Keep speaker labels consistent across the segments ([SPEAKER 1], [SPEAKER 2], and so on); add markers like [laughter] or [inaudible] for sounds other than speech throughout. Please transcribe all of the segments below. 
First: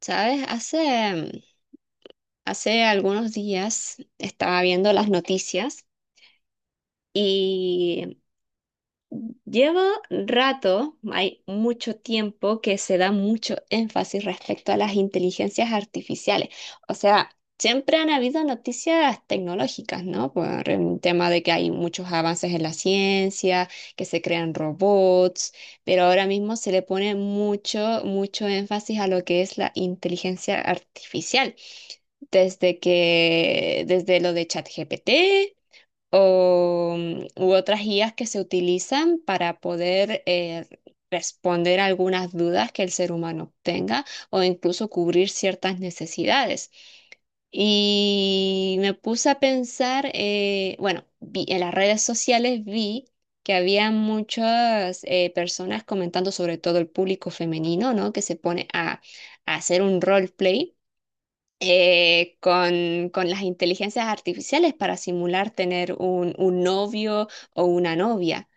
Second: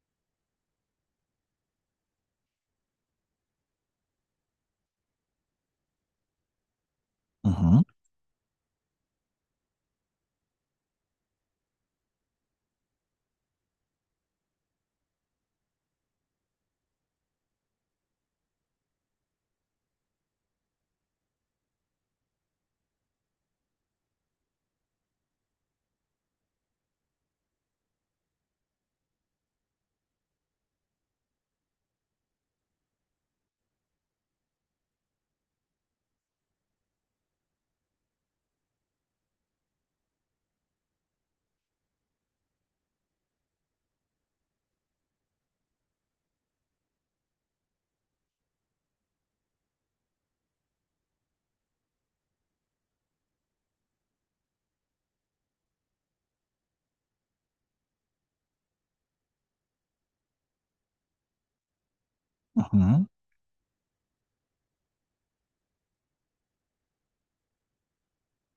[SPEAKER 1] Sabes, hace algunos días estaba viendo las noticias
[SPEAKER 2] Ujú,
[SPEAKER 1] y llevo rato, hay mucho tiempo que se da mucho énfasis respecto a las inteligencias artificiales. O sea, siempre han habido noticias tecnológicas, ¿no? Por el tema de que hay muchos avances en la ciencia, que se crean robots, pero ahora mismo se le pone mucho, mucho énfasis a lo que es la inteligencia artificial. Desde lo de ChatGPT u otras guías que se utilizan para poder responder algunas dudas que el ser humano tenga o incluso cubrir ciertas necesidades. Y me puse a pensar, bueno, en las redes sociales vi que había muchas personas comentando sobre todo el público femenino, ¿no? Que se pone a hacer un roleplay eh,
[SPEAKER 2] ujú.
[SPEAKER 1] con, con las inteligencias artificiales para simular tener un novio o una novia.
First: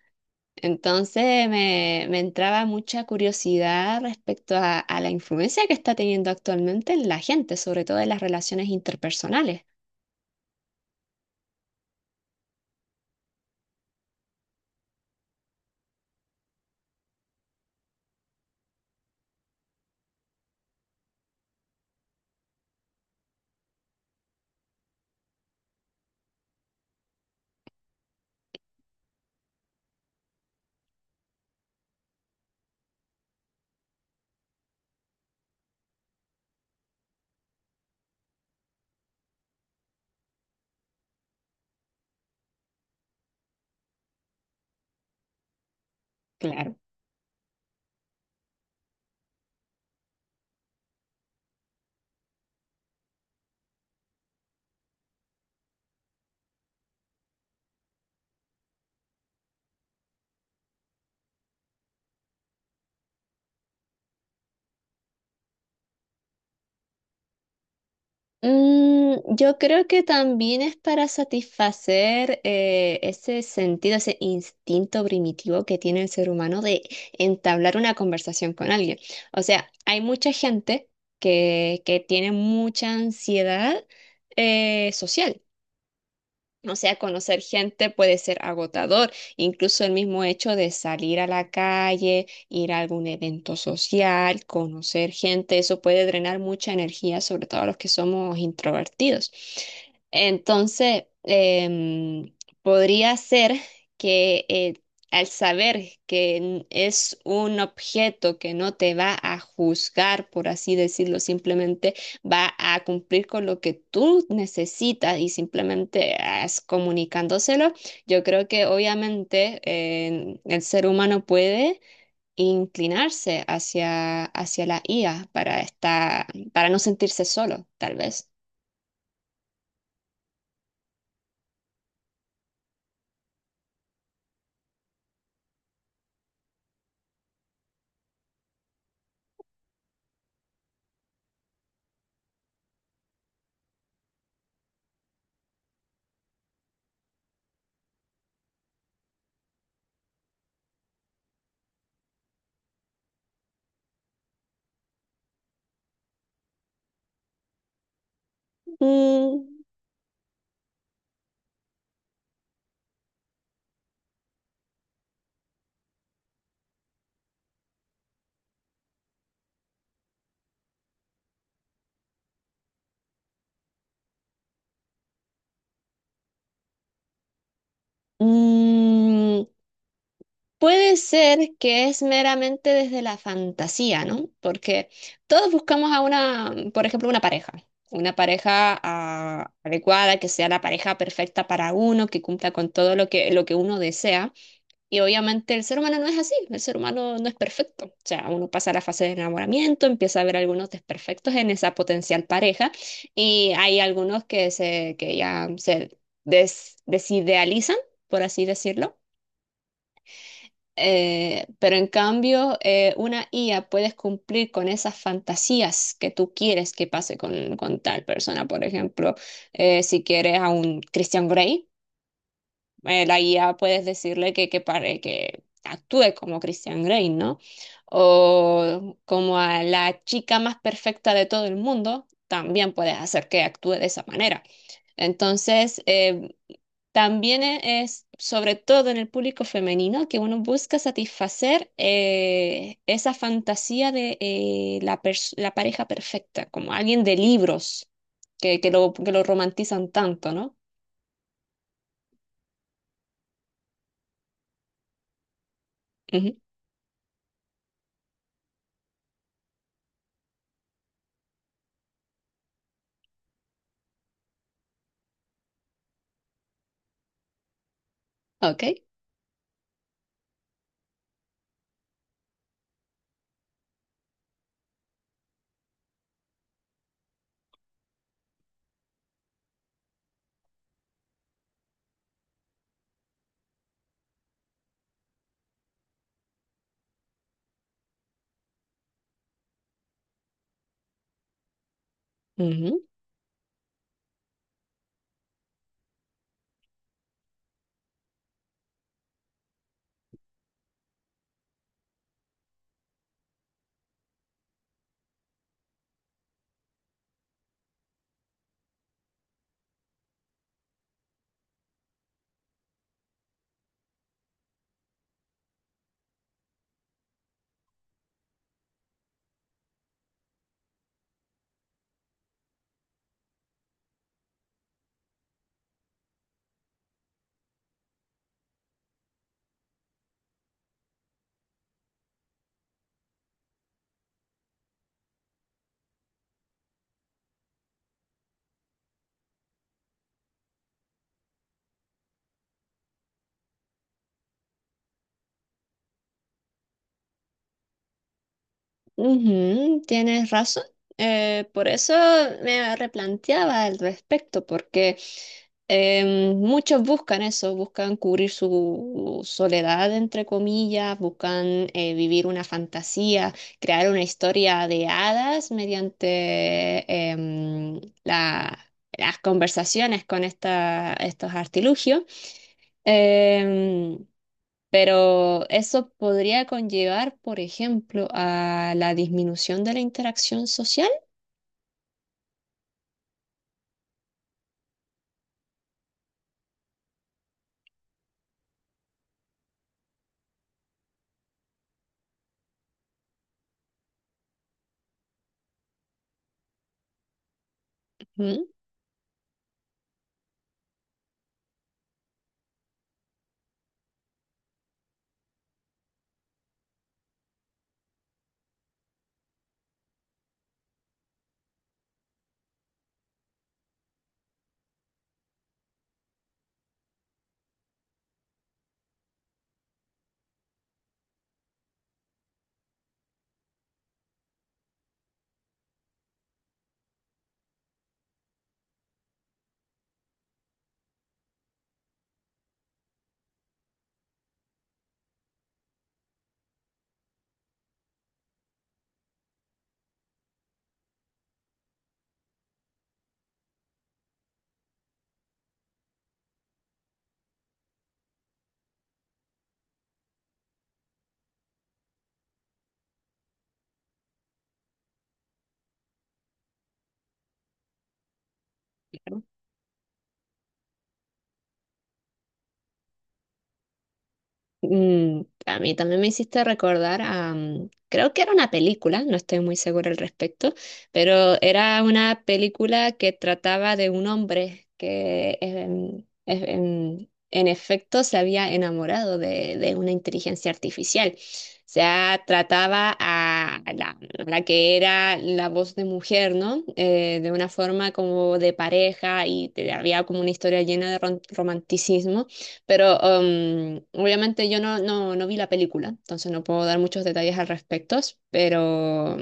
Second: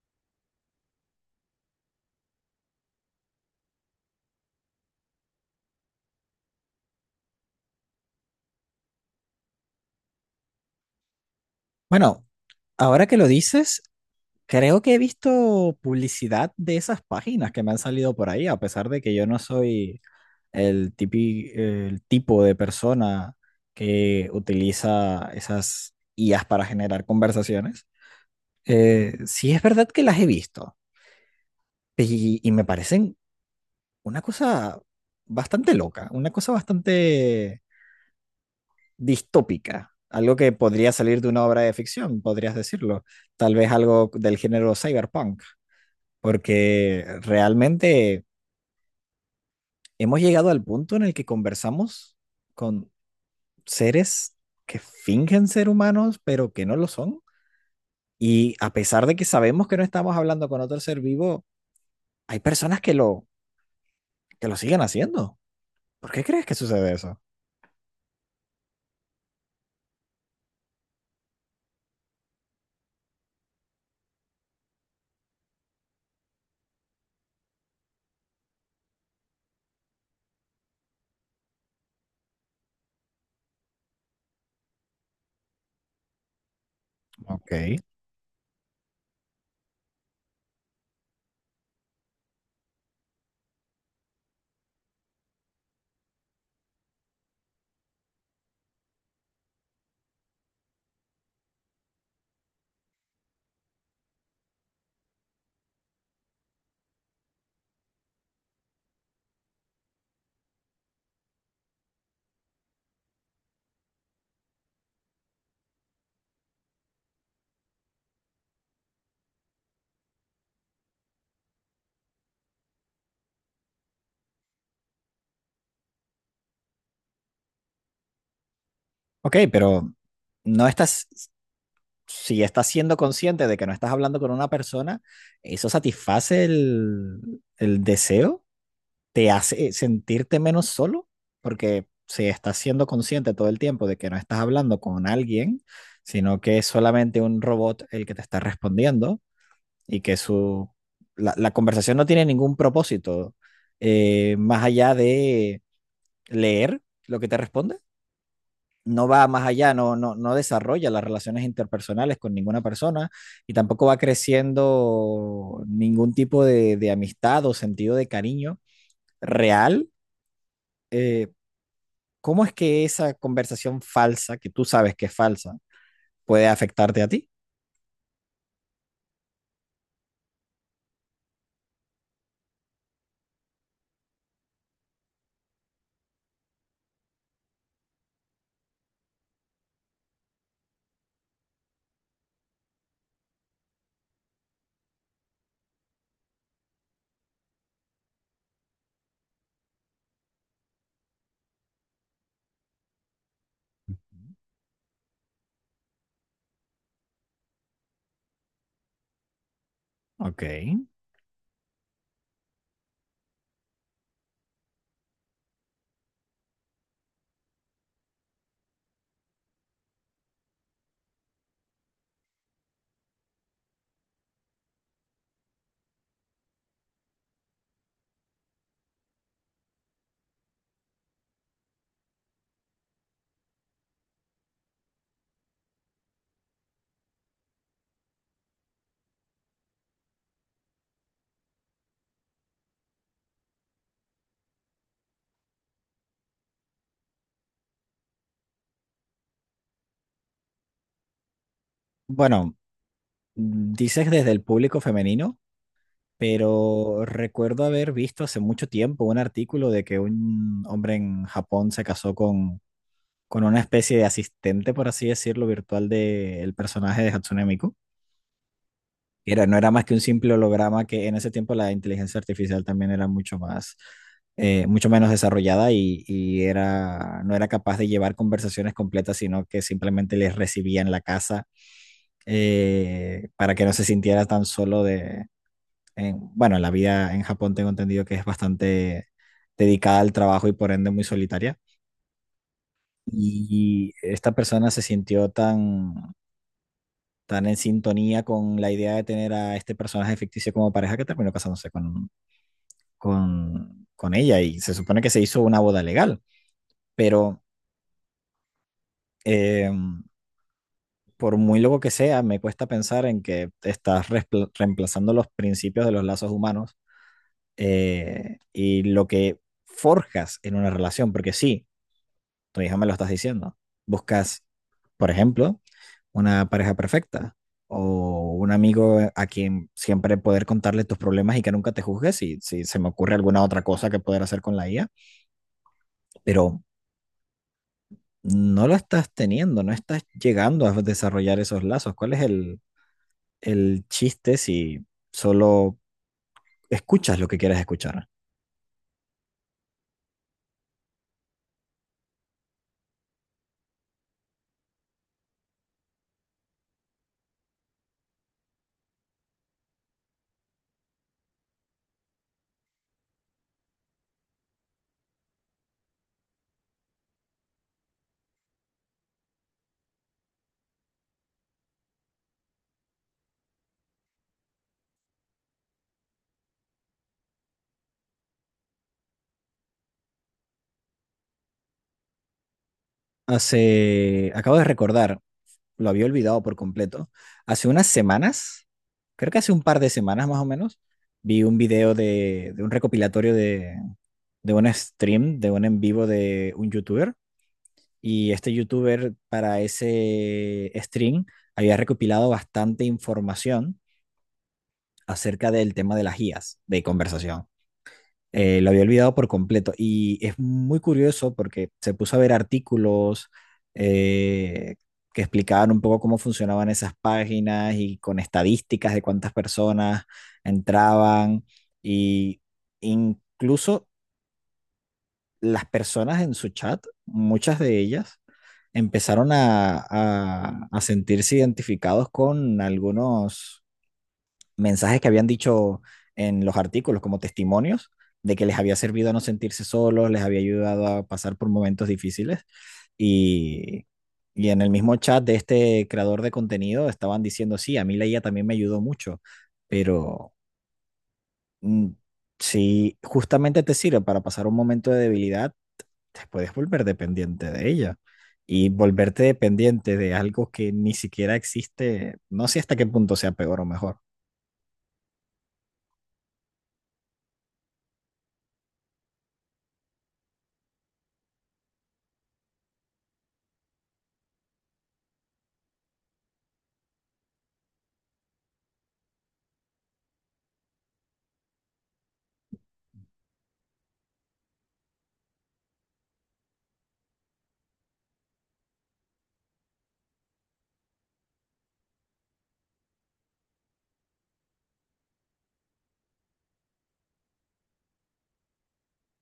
[SPEAKER 1] Entonces me entraba mucha curiosidad respecto a la influencia que está teniendo actualmente en la gente, sobre todo en las relaciones interpersonales.
[SPEAKER 2] Bueno, ahora que lo dices, creo que he visto publicidad de esas páginas que me han salido por ahí, a pesar de que yo no soy el tipo de persona que utiliza esas IAs para generar conversaciones. Sí es verdad que las he visto y me parecen una cosa bastante loca, una cosa bastante distópica, algo que podría salir de una obra de ficción, podrías decirlo, tal vez algo del género cyberpunk,
[SPEAKER 1] Claro.
[SPEAKER 2] porque realmente hemos llegado al punto en el que conversamos con seres que fingen ser humanos, pero que no lo son, y a pesar de que sabemos que no estamos hablando con otro ser vivo, hay personas que lo siguen haciendo. ¿Por qué crees que sucede eso?
[SPEAKER 1] Yo creo que también es para satisfacer ese sentido, ese instinto primitivo que tiene el ser humano de entablar una conversación con alguien. O sea, hay mucha gente que tiene mucha ansiedad social. O sea, conocer
[SPEAKER 2] Ok.
[SPEAKER 1] gente puede ser agotador, incluso el mismo hecho de salir a la calle, ir a algún evento social, conocer gente, eso puede drenar mucha energía, sobre todo a los que somos introvertidos. Entonces, podría ser que al saber que es un objeto que no te va a juzgar, por así decirlo, simplemente va a cumplir con lo que tú necesitas y simplemente es comunicándoselo. Yo creo que obviamente el ser humano puede inclinarse hacia la IA para estar, para no sentirse solo, tal vez.
[SPEAKER 2] Ok, pero no estás si estás siendo consciente de que no estás hablando con una persona, eso satisface el deseo, te hace sentirte menos solo, porque si estás siendo consciente todo el tiempo de que no estás hablando con alguien, sino que es solamente un robot el que te está respondiendo y que la conversación no tiene ningún propósito más allá de leer lo que te responde. No va más
[SPEAKER 1] Mm,
[SPEAKER 2] allá, no, no, no desarrolla las relaciones interpersonales con ninguna persona y tampoco va creciendo ningún tipo de amistad o sentido de cariño real. eh, ¿Cómo es que esa conversación falsa, que tú sabes que es falsa, puede afectarte a ti?
[SPEAKER 1] mm, Puede ser que es meramente desde la fantasía, ¿no? Porque todos buscamos a una, por ejemplo, una pareja adecuada, que sea la pareja perfecta para uno, que cumpla con todo lo que uno desea. Y obviamente el ser humano no es así, el ser humano no es perfecto. O sea, uno pasa la fase de enamoramiento, empieza a ver algunos desperfectos en esa potencial pareja y hay algunos que, se, que ya se desidealizan, por así decirlo.
[SPEAKER 2] Ok.
[SPEAKER 1] Pero en cambio, una IA puedes cumplir con esas fantasías que tú quieres que pase con tal persona. Por ejemplo, si quieres a un Christian Grey, la IA puedes decirle que actúe como Christian Grey, ¿no? O como a la chica más perfecta de todo el mundo, también puedes hacer que actúe de esa manera. Entonces, también es, sobre todo en el público femenino, que uno busca satisfacer esa fantasía de la pareja perfecta, como alguien de libros que, que lo romantizan tanto, ¿no?
[SPEAKER 2] Bueno, dices desde el público femenino,
[SPEAKER 1] Ujú.
[SPEAKER 2] pero recuerdo haber visto hace mucho tiempo un artículo de que un hombre en Japón se casó con una especie de asistente, por así decirlo, virtual del personaje de Hatsune Miku.
[SPEAKER 1] Ok.
[SPEAKER 2] Era, no era más que un simple holograma que en ese tiempo la inteligencia artificial también era mucho más, mucho menos desarrollada y era, no era capaz de llevar conversaciones completas, sino que simplemente les recibía en la casa para que no se sintiera tan solo de, en- bueno, la vida en Japón tengo entendido que es bastante dedicada al trabajo y por ende muy solitaria. Y esta persona se sintió tan, tan en sintonía con la idea de tener a este personaje ficticio como pareja que terminó casándose con, con ella, y se supone que se hizo una boda legal, pero eh, por muy loco que sea, me cuesta pensar en que estás respl- reemplazando los principios de los lazos humanos y lo que forjas en una relación, porque sí, tu hija me lo estás diciendo, buscas, por ejemplo, una pareja perfecta o un amigo a quien siempre poder contarle tus problemas y que nunca te juzgue si, si se me ocurre alguna otra cosa que poder hacer con la IA, pero no lo estás teniendo, no estás llegando a desarrollar esos lazos. ¿Cuál es el chiste si solo escuchas lo que quieres escuchar?
[SPEAKER 1] Ujú, tienes razón. Por eso me replanteaba al respecto, porque muchos buscan eso, buscan cubrir su soledad, entre comillas, buscan vivir una fantasía, crear una historia de hadas mediante em, la- las conversaciones con estos artilugios. Em, pero eso podría conllevar, por ejemplo, a la disminución de la interacción social.
[SPEAKER 2] Hace, acabo de recordar, lo había olvidado por completo. Hace unas semanas, creo que hace un par de semanas más o menos, vi un video de un recopilatorio de un stream, de un en vivo de un youtuber. Y
[SPEAKER 1] Ujú.
[SPEAKER 2] este youtuber para ese stream había recopilado bastante información acerca del tema de las guías de conversación. Lo había olvidado por completo. Y es muy curioso porque se puso a ver artículos eh, que explicaban un poco cómo funcionaban esas páginas y con estadísticas de cuántas personas entraban. Y incluso las personas en su chat, muchas de ellas, empezaron a sentirse identificados con algunos mensajes que habían dicho en los artículos como testimonios de que les había servido a no sentirse solos, les había ayudado a pasar por momentos difíciles y, y en el mismo chat de este creador de contenido estaban diciendo, sí, a mí la IA también me ayudó mucho, pero mm, si justamente te sirve para pasar un momento de debilidad, te puedes volver dependiente de ella. Y volverte dependiente de algo que ni siquiera existe, no sé hasta qué punto sea peor o mejor.
[SPEAKER 1] A mí también me hiciste recordar a, creo que era una película, no estoy muy segura al respecto, pero era una película que trataba de un hombre que efecto se había enamorado de una inteligencia artificial. O sea, trataba a la que era la voz de mujer, ¿no? De una forma como de pareja y había como una historia llena de romanticismo. Pero obviamente yo no vi la película, entonces no puedo dar muchos detalles al respecto, pero,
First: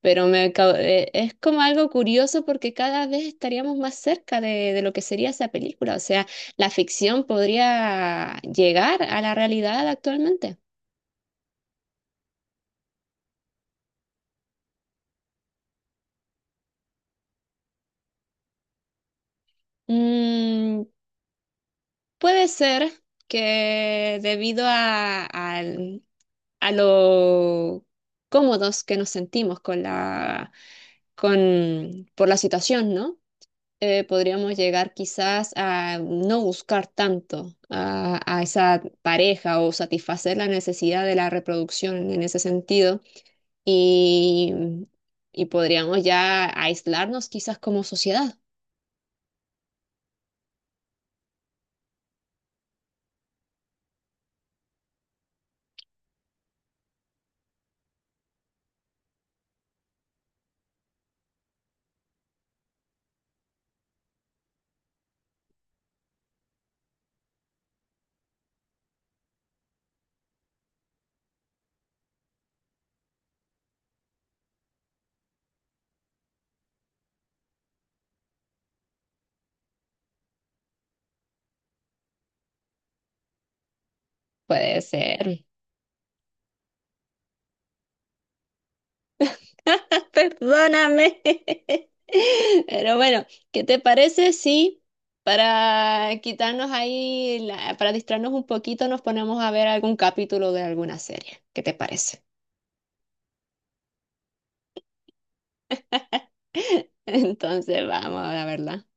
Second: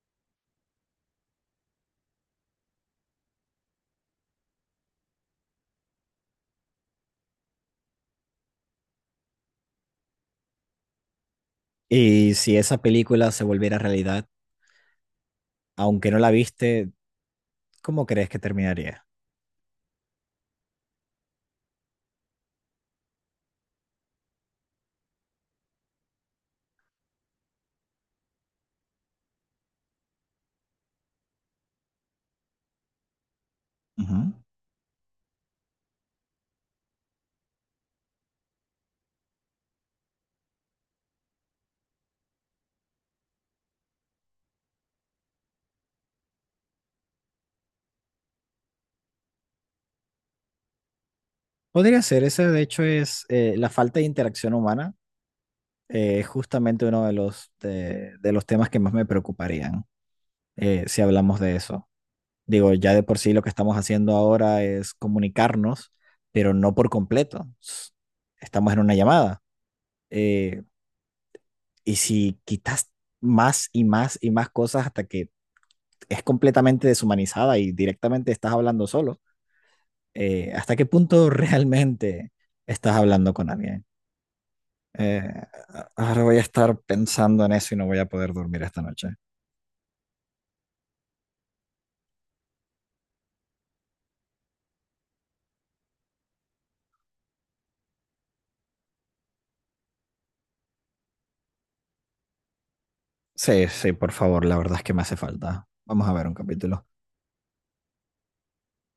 [SPEAKER 1] pero es como algo curioso porque cada vez estaríamos más cerca de lo que sería esa película. O sea, la ficción podría llegar a la realidad actualmente.
[SPEAKER 2] Y si esa película se volviera realidad, aunque no la viste, ¿cómo crees que terminaría?
[SPEAKER 1] Mm, puede ser que debido a lo cómodos que nos sentimos con por la situación, ¿no?
[SPEAKER 2] Ujú.
[SPEAKER 1] Podríamos llegar quizás a no buscar tanto a esa pareja o satisfacer la necesidad de la reproducción en ese sentido y, y podríamos ya aislarnos quizás como sociedad.
[SPEAKER 2] Podría ser, ese de hecho es la falta de interacción humana, es justamente uno de los, de los temas que más me preocuparían si hablamos de eso. Digo, ya de por sí lo que estamos haciendo ahora es comunicarnos, pero no por completo. S- estamos en una llamada. Eh, y si quitas más y más y más cosas hasta que es completamente deshumanizada y directamente estás hablando solo. ¿Hasta qué punto [laughs] realmente estás hablando con alguien?
[SPEAKER 1] Puede
[SPEAKER 2] Eh,
[SPEAKER 1] ser.
[SPEAKER 2] Ahora voy a estar pensando en eso y no voy a poder dormir esta noche.
[SPEAKER 1] [laughs] Perdóname. Pero bueno, ¿qué te parece si para quitarnos para distraernos un poquito, nos ponemos a ver algún capítulo de alguna serie? ¿Qué te parece?
[SPEAKER 2] Sí, sí, por favor, la verdad es que me hace falta. Vamos a ver un capítulo.
[SPEAKER 1] [laughs] Entonces, vamos a verla.